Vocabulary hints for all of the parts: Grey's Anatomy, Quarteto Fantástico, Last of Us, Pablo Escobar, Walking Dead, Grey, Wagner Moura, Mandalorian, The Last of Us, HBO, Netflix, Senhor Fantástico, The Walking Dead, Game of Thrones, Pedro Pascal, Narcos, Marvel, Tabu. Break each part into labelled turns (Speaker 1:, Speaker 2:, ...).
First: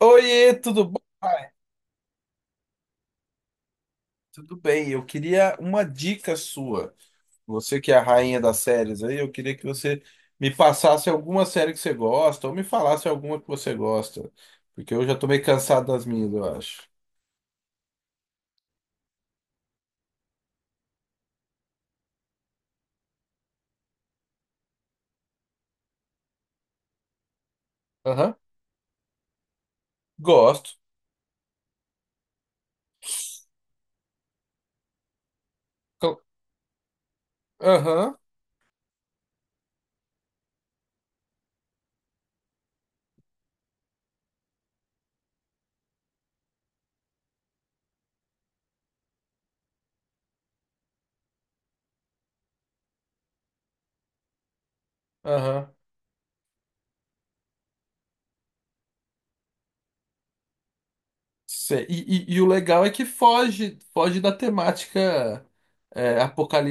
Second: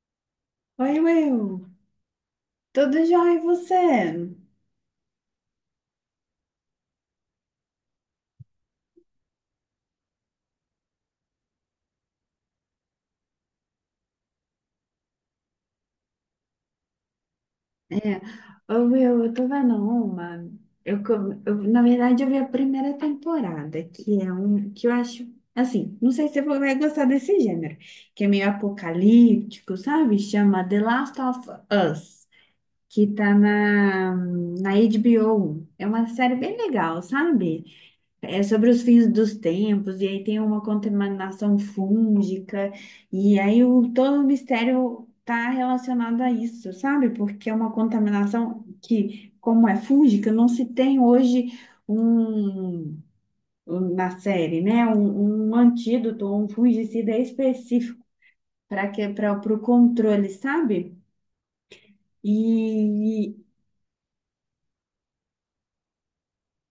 Speaker 1: Oiê, tudo
Speaker 2: Oi,
Speaker 1: bom, pai?
Speaker 2: Will. Tudo jóia e você?
Speaker 1: Tudo bem, eu queria uma dica sua. Você que é a rainha das séries aí, eu queria que você me passasse alguma série que você gosta, ou me falasse alguma que você gosta. Porque eu já tô meio cansado das minhas, eu acho.
Speaker 2: É, ô, Will, eu tô vendo uma. Eu, co- eu, na verdade, eu vi a primeira temporada, que é um que eu acho assim, não sei se você vai gostar desse gênero, que é
Speaker 1: Aham,
Speaker 2: meio apocalíptico, sabe? Chama
Speaker 1: gosto.
Speaker 2: The Last of Us, que tá na HBO. É uma
Speaker 1: Cl-
Speaker 2: série bem legal, sabe?
Speaker 1: Aham,
Speaker 2: É sobre os fins dos tempos, e aí tem uma contaminação fúngica, e aí o, todo o mistério está relacionado a isso, sabe? Porque é uma contaminação que, como é fúngica, não se tem hoje um, na série, né? Um
Speaker 1: aham.
Speaker 2: antídoto, um fungicida específico para que para o controle, sabe?
Speaker 1: Sei. E o legal é que
Speaker 2: E
Speaker 1: foge, foge da temática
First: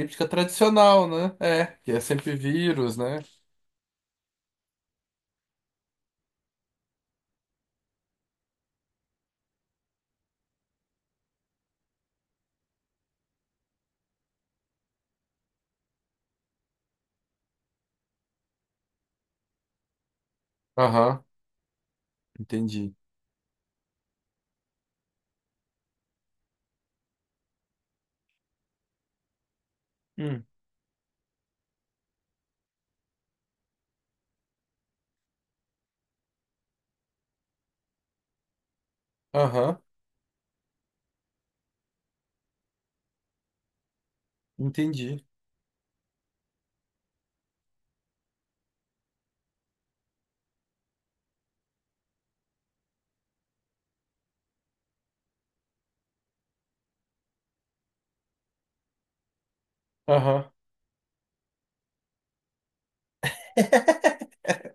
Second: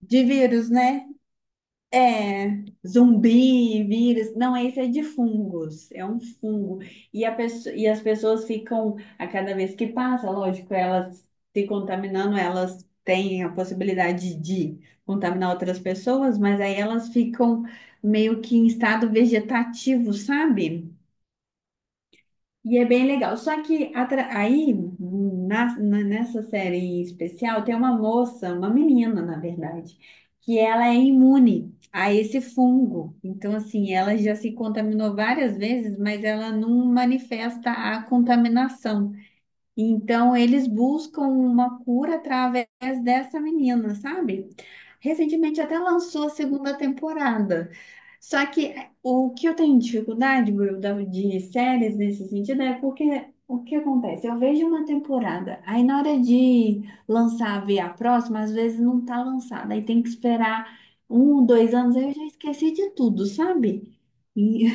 Speaker 2: de vírus, né?
Speaker 1: tradicional, né? É, que é sempre
Speaker 2: É,
Speaker 1: vírus, né?
Speaker 2: zumbi, vírus. Não, esse é de fungos. É um fungo. E, e as pessoas ficam, a cada vez que passa, lógico, elas se contaminando, elas têm a possibilidade de contaminar outras pessoas, mas aí elas ficam meio que em estado vegetativo, sabe?
Speaker 1: Aham,
Speaker 2: E é
Speaker 1: entendi.
Speaker 2: bem legal. Só que aí, nessa série em especial, tem uma moça, uma menina, na verdade,
Speaker 1: Hum.
Speaker 2: que ela é imune a esse fungo. Então, assim, ela já se contaminou várias vezes, mas ela não manifesta a contaminação.
Speaker 1: Aham,
Speaker 2: Então, eles buscam uma cura através dessa menina, sabe?
Speaker 1: entendi.
Speaker 2: Recentemente até lançou a segunda temporada. Só que é, o que eu tenho dificuldade, Will, de séries nesse sentido é porque o que acontece? Eu vejo uma temporada, aí na hora de lançar, ver a próxima, às vezes não tá lançada, aí tem que
Speaker 1: Aham.
Speaker 2: esperar um, dois anos, aí eu já esqueci de tudo, sabe? E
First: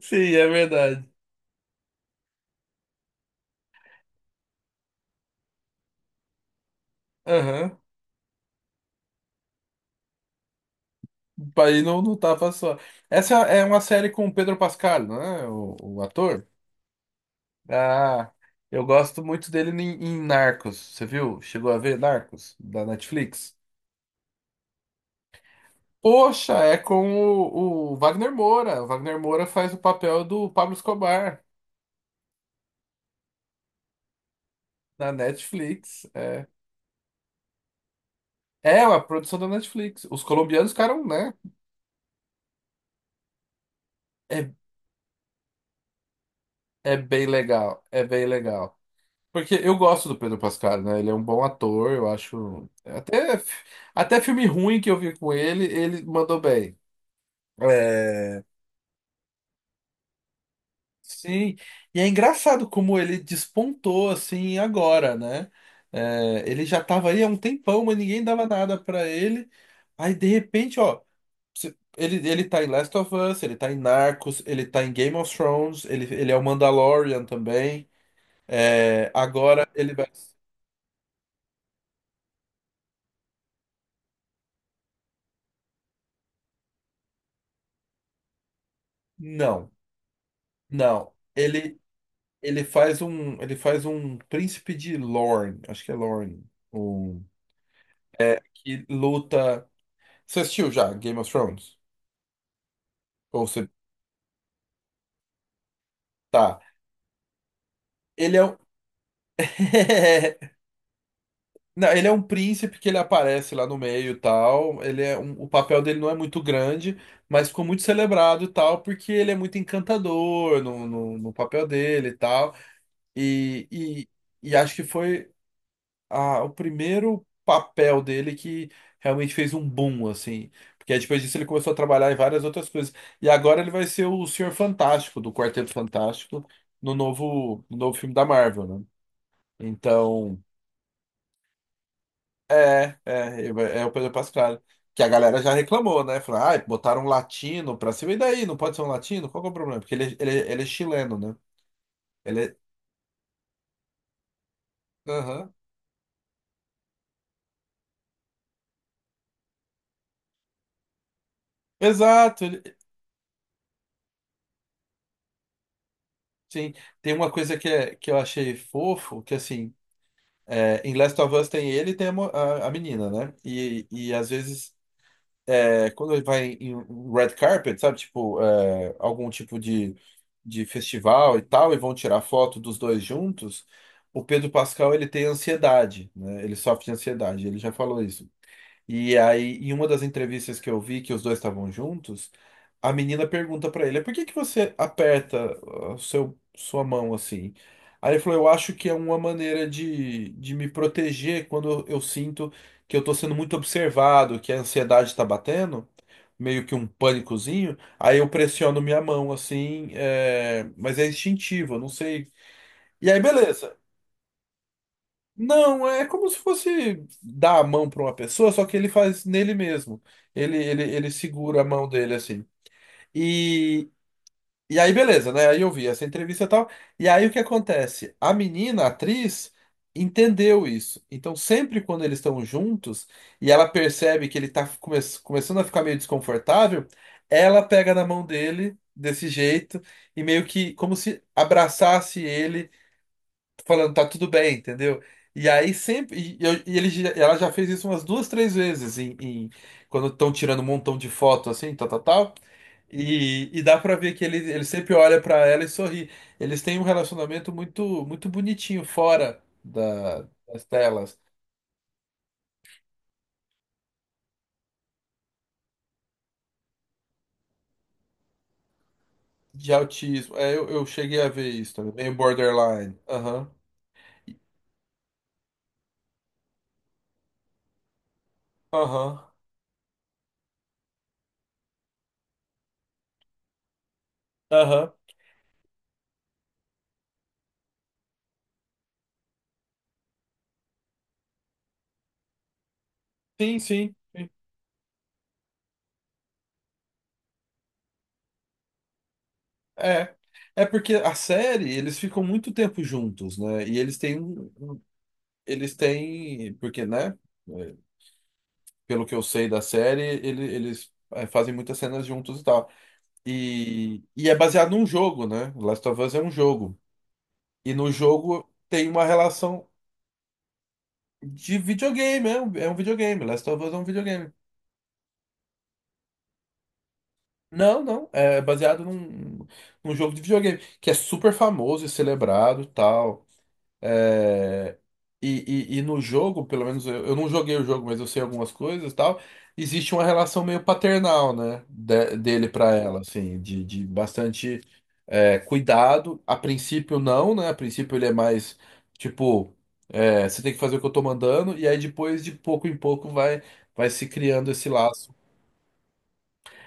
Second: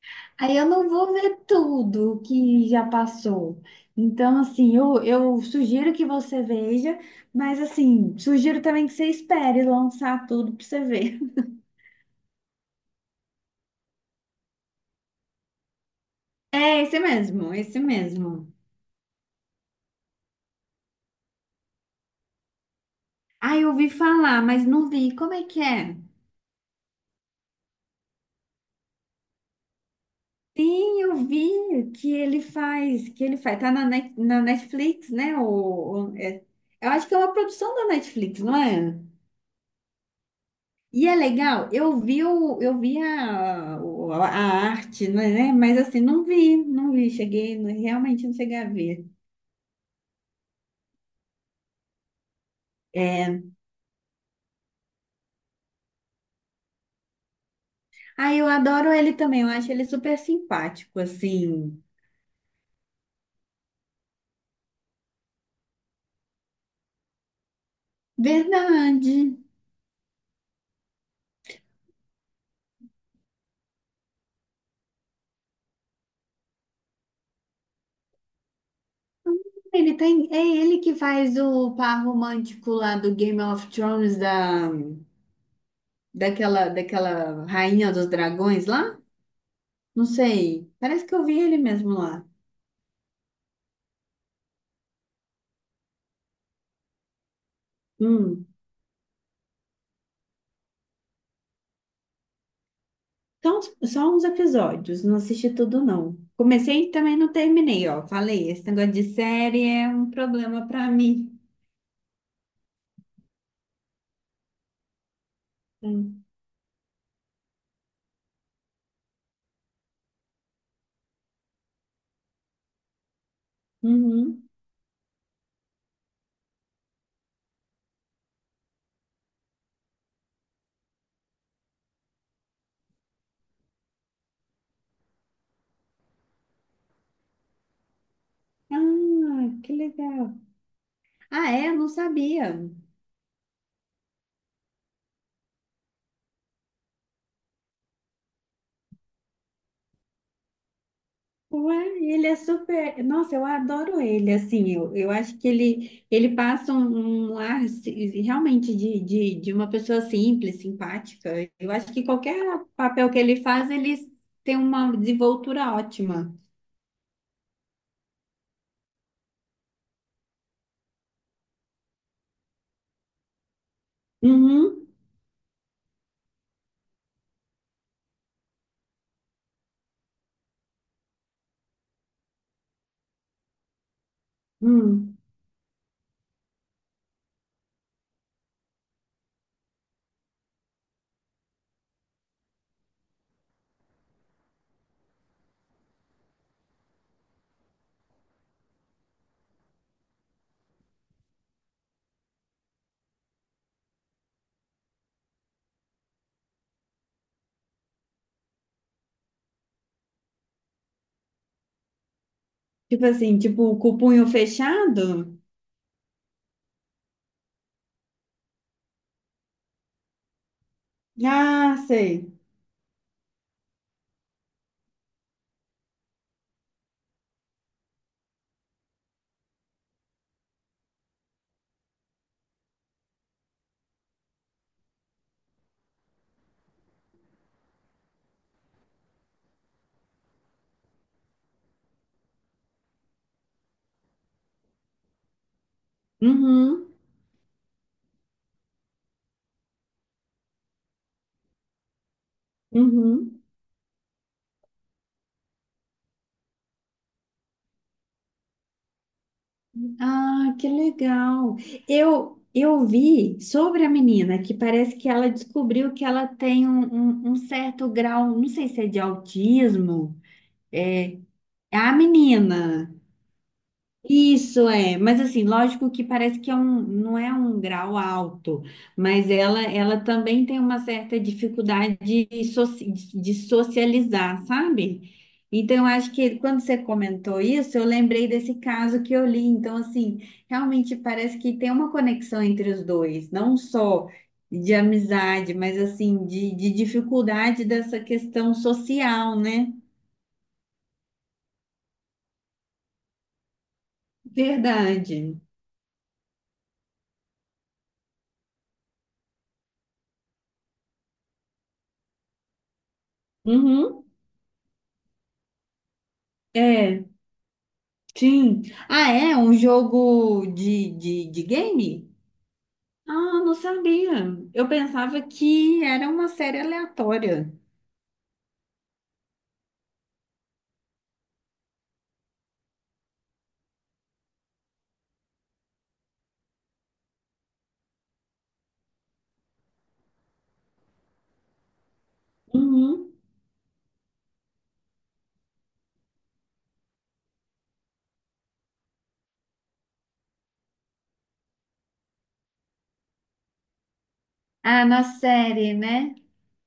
Speaker 1: Sim, é
Speaker 2: aí eu não
Speaker 1: verdade.
Speaker 2: vou ver tudo que já passou. Então, assim, eu sugiro que você veja, mas
Speaker 1: Aham.
Speaker 2: assim, sugiro também que você espere lançar tudo pra você ver.
Speaker 1: Aí não, não tava só. Essa é uma série com o Pedro Pascal, não é? O ator?
Speaker 2: É esse mesmo, esse
Speaker 1: Ah,
Speaker 2: mesmo.
Speaker 1: eu gosto muito dele em Narcos. Você viu? Chegou a ver Narcos da Netflix?
Speaker 2: Ah, eu ouvi falar, mas não vi. Como é que é?
Speaker 1: Poxa, é com o Wagner Moura. O Wagner Moura faz o papel do Pablo
Speaker 2: Sim, eu
Speaker 1: Escobar
Speaker 2: vi que ele faz, que ele faz. Tá na, na Netflix,
Speaker 1: na
Speaker 2: né?
Speaker 1: Netflix. É,
Speaker 2: Eu acho que é uma produção da Netflix, não
Speaker 1: é
Speaker 2: é?
Speaker 1: uma produção da Netflix. Os colombianos
Speaker 2: E
Speaker 1: ficaram,
Speaker 2: é
Speaker 1: né?
Speaker 2: legal. Eu vi, o, eu vi a
Speaker 1: É,
Speaker 2: arte, né? Mas assim, não vi, não
Speaker 1: é
Speaker 2: vi.
Speaker 1: bem
Speaker 2: Cheguei, não-
Speaker 1: legal. É bem
Speaker 2: realmente não cheguei a
Speaker 1: legal.
Speaker 2: ver.
Speaker 1: Porque eu gosto do Pedro Pascal, né? Ele é um bom ator, eu acho. Até,
Speaker 2: É.
Speaker 1: até filme ruim que eu vi com ele, ele mandou bem.
Speaker 2: Ah,
Speaker 1: É,
Speaker 2: eu adoro ele também. Eu acho ele super simpático,
Speaker 1: sim.
Speaker 2: assim.
Speaker 1: E é engraçado como ele despontou assim agora, né? É, ele já tava aí há um tempão, mas ninguém dava nada pra
Speaker 2: Verdade.
Speaker 1: ele. Aí de repente, ó, ele tá em Last of Us, ele tá em Narcos, ele tá em Game of Thrones, ele é o Mandalorian também. É, agora ele
Speaker 2: Ele
Speaker 1: vai.
Speaker 2: tem, é ele que faz o par romântico lá do Game of Thrones, da, daquela, daquela rainha dos dragões lá?
Speaker 1: Não,
Speaker 2: Não sei. Parece
Speaker 1: não.
Speaker 2: que eu vi ele mesmo lá.
Speaker 1: Ele faz um príncipe de Lorne, acho que é Lorne, um, é,
Speaker 2: Hum.
Speaker 1: que luta. Você assistiu já Game of Thrones? Ou
Speaker 2: Então,
Speaker 1: você
Speaker 2: só uns episódios, não assisti tudo, não.
Speaker 1: tá?
Speaker 2: Comecei e também não terminei, ó.
Speaker 1: Ele é
Speaker 2: Falei,
Speaker 1: um
Speaker 2: esse negócio de série é um problema pra mim.
Speaker 1: Não, ele é um príncipe que ele aparece lá no meio e tal. O papel dele não é
Speaker 2: Hum.
Speaker 1: muito grande, mas ficou muito celebrado e tal, porque ele é muito encantador no papel dele e tal. E, e,
Speaker 2: Uhum.
Speaker 1: e acho que foi. O primeiro papel dele que realmente fez um boom, assim. Porque aí depois disso ele começou a trabalhar em várias outras coisas. E agora ele vai ser o Senhor Fantástico, do Quarteto Fantástico, no novo filme da Marvel, né?
Speaker 2: Ah, que legal.
Speaker 1: Então,
Speaker 2: Ah, é? Eu não sabia.
Speaker 1: ele vai- é o Pedro Pascal. Que a galera já reclamou, né? Falou, ah, botaram um latino pra cima. E daí? Não pode ser um latino? Qual que é o problema? Porque ele é chileno, né?
Speaker 2: Ué, ele é
Speaker 1: Ele é.
Speaker 2: super. Nossa, eu adoro ele. Assim, eu acho que
Speaker 1: Aham.
Speaker 2: ele passa um, um ar assim, realmente de uma pessoa simples, simpática. Eu acho que
Speaker 1: Exato.
Speaker 2: qualquer papel que ele faz, ele tem uma desenvoltura ótima.
Speaker 1: Sim. Tem uma coisa que, é, que eu achei fofo, que assim. É, em Last of Us tem ele e tem a menina, né? E às vezes,
Speaker 2: Uhum.
Speaker 1: é, quando ele vai em um red carpet, sabe? Tipo, é, algum tipo de festival e tal, e vão tirar foto dos dois juntos, o Pedro Pascal, ele
Speaker 2: Hum.
Speaker 1: tem ansiedade, né? Ele sofre de ansiedade, ele já falou isso. E aí, em uma das entrevistas que eu vi que os dois estavam juntos, a menina pergunta pra ele: "Por que que você aperta ah, seu sua mão assim?" Aí ele falou: "Eu acho que é uma maneira de me proteger quando eu sinto que eu tô sendo muito observado, que a ansiedade tá batendo, meio que um pânicozinho, aí eu pressiono minha mão assim, é, mas é instintivo, eu não sei."
Speaker 2: Tipo
Speaker 1: E aí,
Speaker 2: assim, tipo
Speaker 1: beleza.
Speaker 2: com o punho fechado.
Speaker 1: Não, é como se fosse dar a mão para uma pessoa, só que ele faz nele mesmo. Ele segura a
Speaker 2: Ah,
Speaker 1: mão dele
Speaker 2: sei.
Speaker 1: assim. E, e aí, beleza, né? Aí eu vi essa entrevista e tal. E aí o que acontece? A menina, a atriz, entendeu isso. Então, sempre quando eles estão juntos e ela percebe que ele tá começando a ficar meio desconfortável, ela pega na mão dele desse jeito e meio que como se abraçasse ele falando, tá tudo bem, entendeu? E aí sempre.
Speaker 2: Uhum.
Speaker 1: Ela já fez isso umas duas, três vezes, quando estão tirando um montão de foto assim, tal, tal, tal.
Speaker 2: Uhum.
Speaker 1: E dá pra ver que ele sempre olha pra ela e sorri. Eles têm um relacionamento muito, muito bonitinho fora da-
Speaker 2: Ah,
Speaker 1: das
Speaker 2: que
Speaker 1: telas.
Speaker 2: legal. Eu vi sobre a menina que parece que ela descobriu que ela tem um certo grau, não sei se é de
Speaker 1: De
Speaker 2: autismo.
Speaker 1: autismo. É, eu
Speaker 2: É,
Speaker 1: cheguei a ver isso
Speaker 2: é a
Speaker 1: também. Meio
Speaker 2: menina.
Speaker 1: borderline. Aham.
Speaker 2: Isso é, mas assim, lógico que parece que é um, não é um grau alto,
Speaker 1: Aham.
Speaker 2: mas ela também tem uma certa dificuldade de, de socializar,
Speaker 1: Aham.
Speaker 2: sabe? Então, eu acho que quando você comentou isso, eu lembrei desse caso que eu li. Então, assim, realmente parece que tem uma conexão entre os dois, não
Speaker 1: Sim, sim.
Speaker 2: só
Speaker 1: sim.
Speaker 2: de amizade, mas assim, de dificuldade dessa questão social, né?
Speaker 1: É. É porque a série, eles ficam muito tempo juntos, né? E eles têm um,
Speaker 2: Verdade.
Speaker 1: Eles têm, porque, né? eh, Pelo que eu sei da série, fazem muitas cenas juntos e tal. E,
Speaker 2: Uhum.
Speaker 1: e é baseado num jogo, né? Last of Us é um jogo.
Speaker 2: É.
Speaker 1: E no jogo
Speaker 2: Sim.
Speaker 1: tem uma
Speaker 2: Ah, é? Um
Speaker 1: relação
Speaker 2: jogo de
Speaker 1: de
Speaker 2: game?
Speaker 1: videogame, é um videogame.
Speaker 2: Ah,
Speaker 1: Last
Speaker 2: não
Speaker 1: of Us é um
Speaker 2: sabia.
Speaker 1: videogame.
Speaker 2: Eu pensava que era uma série aleatória.
Speaker 1: Não, não, é baseado num jogo de videogame, que é super famoso e celebrado e tal. É, e, e no jogo, pelo menos eu não joguei o jogo, mas eu sei algumas coisas e tal. Existe uma relação meio paternal, né? Dele pra
Speaker 2: Uhum.
Speaker 1: ela, assim, de bastante é, cuidado. A princípio, não, né? A princípio, ele é mais tipo, é, você tem que fazer o que eu tô mandando, e aí depois, de pouco em pouco, vai se criando esse
Speaker 2: Ah, na
Speaker 1: laço.
Speaker 2: série, né?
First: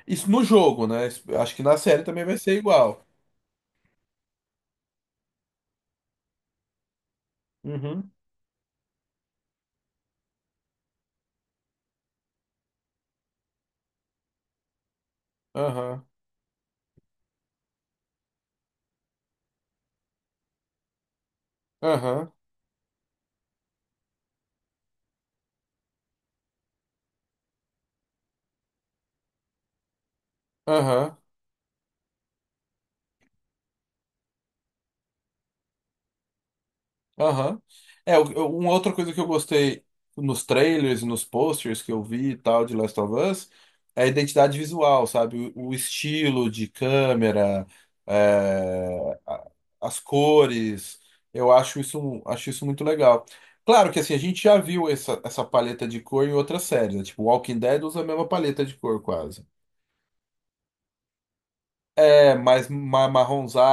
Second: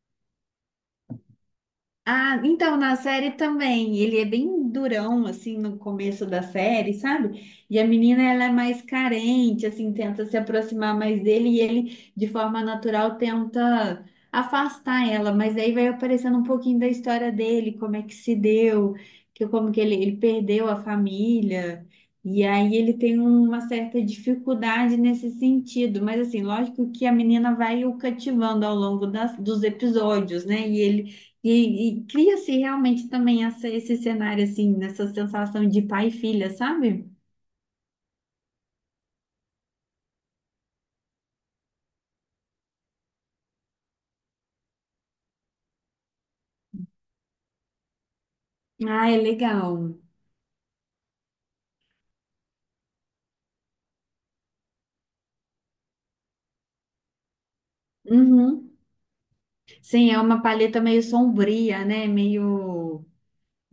Speaker 1: Isso no jogo, né? Isso- Acho que na série também vai
Speaker 2: Ah,
Speaker 1: ser
Speaker 2: então, na
Speaker 1: igual.
Speaker 2: série também, ele é bem durão, assim, no começo da série, sabe? E a
Speaker 1: Uhum.
Speaker 2: menina, ela é mais carente, assim, tenta se aproximar mais dele e ele, de forma natural, tenta afastar ela, mas aí vai
Speaker 1: Aham.
Speaker 2: aparecendo um pouquinho da história dele, como é que se deu, que como que ele perdeu a família,
Speaker 1: Aham.
Speaker 2: e aí ele tem uma certa dificuldade nesse sentido, mas assim, lógico que a menina vai o cativando ao longo das, dos episódios, né? E ele
Speaker 1: Aham.
Speaker 2: e cria-se realmente também essa, esse cenário, assim, nessa sensação de pai e filha, sabe?
Speaker 1: Aham. É, uma outra coisa que eu gostei nos trailers, nos posters que eu vi e tal de Last of Us é a identidade visual, sabe? O estilo de câmera,
Speaker 2: Ah, é
Speaker 1: é, a- as
Speaker 2: legal.
Speaker 1: cores. Eu acho isso muito legal. Claro que assim, a gente já viu essa paleta de cor em outras séries, né? Tipo, Walking Dead usa a mesma paleta
Speaker 2: Uhum.
Speaker 1: de cor quase.
Speaker 2: Sim, é uma paleta meio sombria, né?
Speaker 1: É mais
Speaker 2: Meio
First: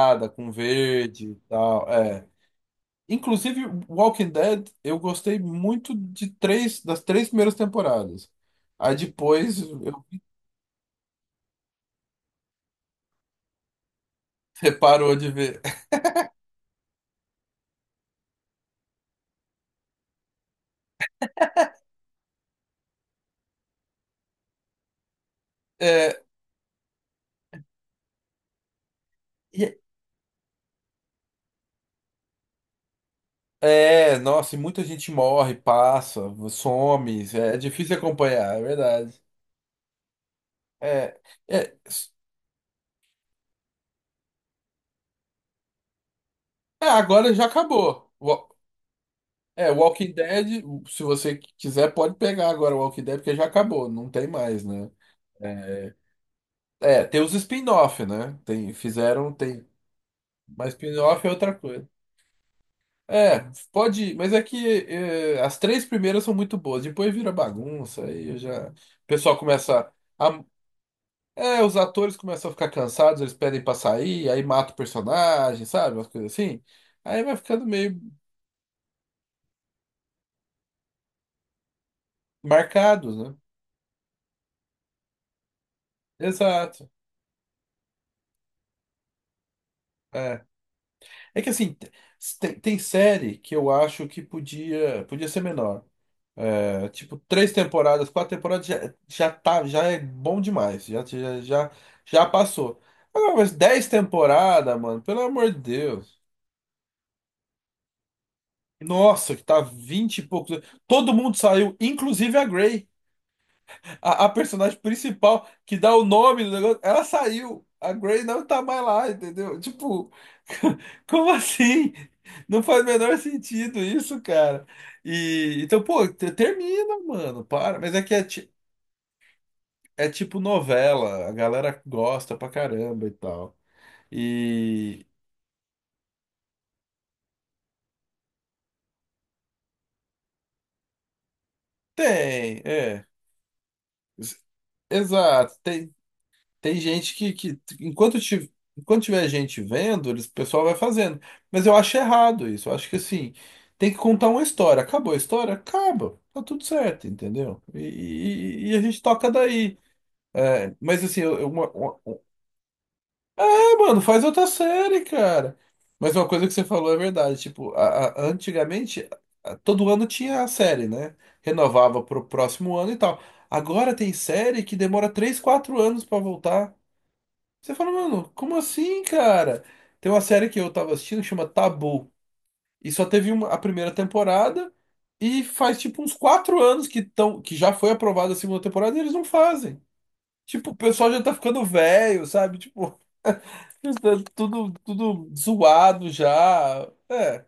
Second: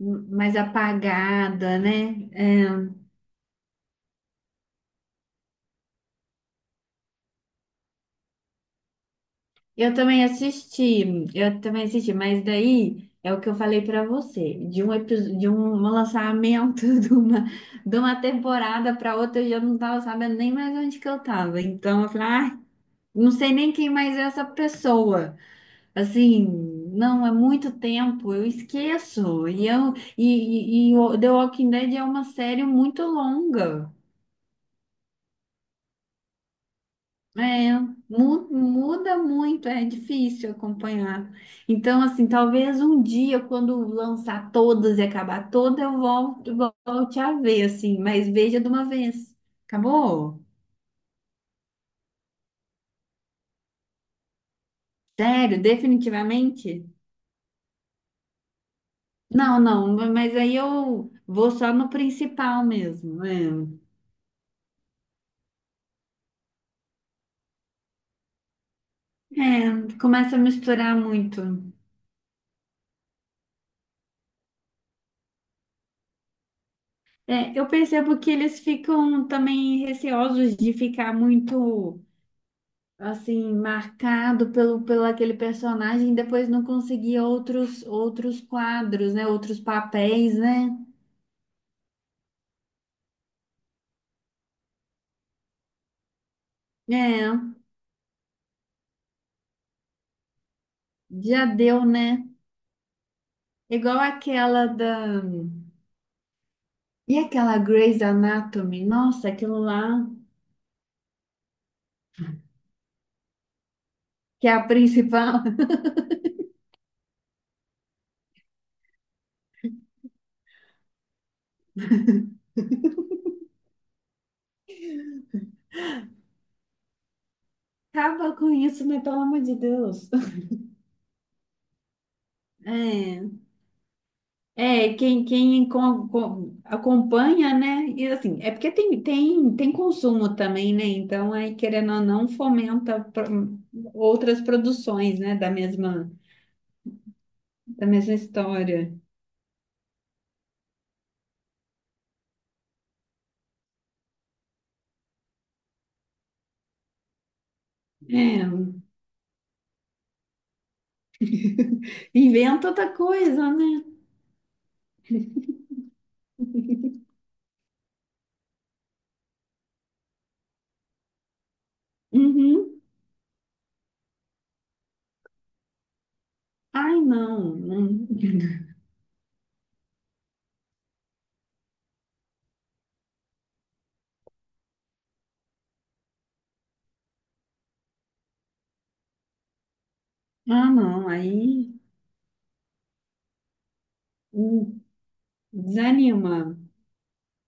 Speaker 1: com
Speaker 2: mais
Speaker 1: verde e
Speaker 2: apagada,
Speaker 1: tal. É.
Speaker 2: né? É.
Speaker 1: Inclusive, Walking Dead, eu gostei muito de 3, das 3 primeiras temporadas. Aí depois eu
Speaker 2: Eu também assisti, mas daí é o que eu falei para você, de um
Speaker 1: reparou de
Speaker 2: episódio, de um
Speaker 1: ver.
Speaker 2: um lançamento de uma temporada para outra, eu já não tava sabendo nem mais onde que eu tava. Então eu falei, ah, não sei nem quem mais é essa pessoa.
Speaker 1: É,
Speaker 2: Assim, não, é muito tempo, eu esqueço.
Speaker 1: e-
Speaker 2: E o The Walking Dead é uma série muito longa.
Speaker 1: nossa, e muita gente morre, passa, some, é
Speaker 2: É,
Speaker 1: difícil acompanhar, é
Speaker 2: muda
Speaker 1: verdade.
Speaker 2: muito, é difícil
Speaker 1: É,
Speaker 2: acompanhar.
Speaker 1: é,
Speaker 2: Então,
Speaker 1: s-
Speaker 2: assim, talvez um dia, quando lançar todas e acabar toda, eu volto, volte a
Speaker 1: agora já
Speaker 2: ver, assim,
Speaker 1: acabou.
Speaker 2: mas veja de uma vez.
Speaker 1: É, Walking
Speaker 2: Acabou?
Speaker 1: Dead, se você quiser, pode pegar agora o Walking Dead, porque já acabou, não tem mais, né?
Speaker 2: Sério,
Speaker 1: É,
Speaker 2: definitivamente?
Speaker 1: tem os spin-off, né? Tem, fizeram,
Speaker 2: Não,
Speaker 1: tem.
Speaker 2: não, mas aí
Speaker 1: Mas
Speaker 2: eu
Speaker 1: spin-off é
Speaker 2: vou
Speaker 1: outra
Speaker 2: só
Speaker 1: coisa.
Speaker 2: no principal mesmo.
Speaker 1: É,
Speaker 2: É.
Speaker 1: pode, mas é que as três primeiras são muito boas, depois vira bagunça, aí eu já. O pessoal começa
Speaker 2: É, começa a
Speaker 1: a.
Speaker 2: misturar muito.
Speaker 1: É, os atores começam a ficar cansados, eles pedem pra sair, aí mata o personagem, sabe? Umas coisas assim. Aí vai
Speaker 2: É,
Speaker 1: ficando
Speaker 2: eu
Speaker 1: meio
Speaker 2: percebo que eles ficam também receosos de ficar muito,
Speaker 1: marcados, né?
Speaker 2: assim, marcado pelo, pelo aquele personagem e depois não
Speaker 1: Exato.
Speaker 2: conseguir outros, outros quadros, né? Outros papéis,
Speaker 1: É,
Speaker 2: né?
Speaker 1: é que assim, tem série que eu acho que podia, podia ser menor. É, tipo, três
Speaker 2: É,
Speaker 1: temporadas, quatro temporadas já, já tá, já é bom demais.
Speaker 2: já deu, né?
Speaker 1: Já passou. Agora, mas dez
Speaker 2: Igual aquela
Speaker 1: temporadas, mano,
Speaker 2: da...
Speaker 1: pelo amor de Deus.
Speaker 2: E aquela Grey's Anatomy? Nossa,
Speaker 1: Nossa, que
Speaker 2: aquilo
Speaker 1: tá
Speaker 2: lá,
Speaker 1: vinte e poucos. Todo mundo saiu, inclusive a Grey, a
Speaker 2: que é a
Speaker 1: personagem
Speaker 2: principal.
Speaker 1: principal que dá o nome do negócio. Ela saiu. A Grey não tá mais lá, entendeu? Tipo, como assim? Não faz o menor sentido isso, cara. E então, pô, termina, mano, para. Mas é que é.
Speaker 2: Acaba com isso, né? Pelo amor de Deus.
Speaker 1: É tipo novela, a galera gosta pra caramba e
Speaker 2: É.
Speaker 1: tal.
Speaker 2: É,
Speaker 1: E
Speaker 2: acompanha, né? E assim, é porque tem consumo também, né? Então, aí, querendo ou não,
Speaker 1: tem,
Speaker 2: fomenta
Speaker 1: é. Ex-
Speaker 2: outras produções, né?
Speaker 1: Exato, tem, tem gente
Speaker 2: Da mesma história.
Speaker 1: enquanto tiver gente vendo, eles, o pessoal vai fazendo. Mas eu acho errado isso. Eu acho que assim, tem que contar uma história. Acabou a história? Acaba. Tá tudo certo, entendeu? E,
Speaker 2: É,
Speaker 1: e- e a gente toca daí. É, mas assim, uma,
Speaker 2: inventa outra coisa, né?
Speaker 1: Mano, faz outra série, cara. Mas uma coisa que você falou é verdade. Tipo, antigamente, todo ano tinha a série, né? Renovava pro próximo
Speaker 2: Uhum.
Speaker 1: ano e tal. Agora tem série que demora 3, 4 anos pra voltar.
Speaker 2: Ai, não.
Speaker 1: Você fala,
Speaker 2: não.
Speaker 1: mano, como assim, cara? Tem uma série que eu tava assistindo que chama Tabu. E só teve uma, a primeira temporada. E faz tipo uns 4 anos que, tão, que já foi aprovada a segunda temporada e eles não fazem. Tipo,
Speaker 2: Ah,
Speaker 1: o
Speaker 2: não.
Speaker 1: pessoal já tá ficando
Speaker 2: Aí
Speaker 1: velho, sabe? Tipo, já tá tudo,
Speaker 2: hum,
Speaker 1: tudo zoado
Speaker 2: desanima.
Speaker 1: já. É.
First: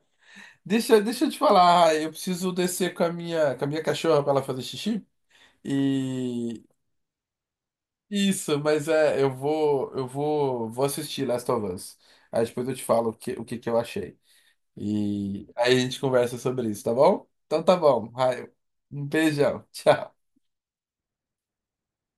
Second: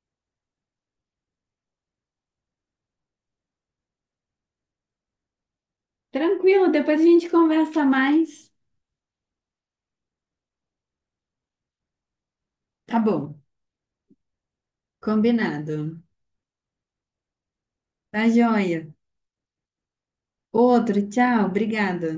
Speaker 1: Deixa, deixa eu te falar, Ah, eu preciso descer com a minha cachorra pra ela fazer xixi. E
Speaker 2: Tranquilo, depois a gente conversa mais.
Speaker 1: isso, mas é, vou assistir Last of Us. Aí depois eu te
Speaker 2: Tá
Speaker 1: falo
Speaker 2: bom,
Speaker 1: o que que eu achei. E aí a gente
Speaker 2: combinado.
Speaker 1: conversa sobre isso, tá bom? Então tá bom.
Speaker 2: Tá
Speaker 1: Raio.
Speaker 2: joia.
Speaker 1: Um beijão. Tchau.
Speaker 2: Outro, tchau, obrigada.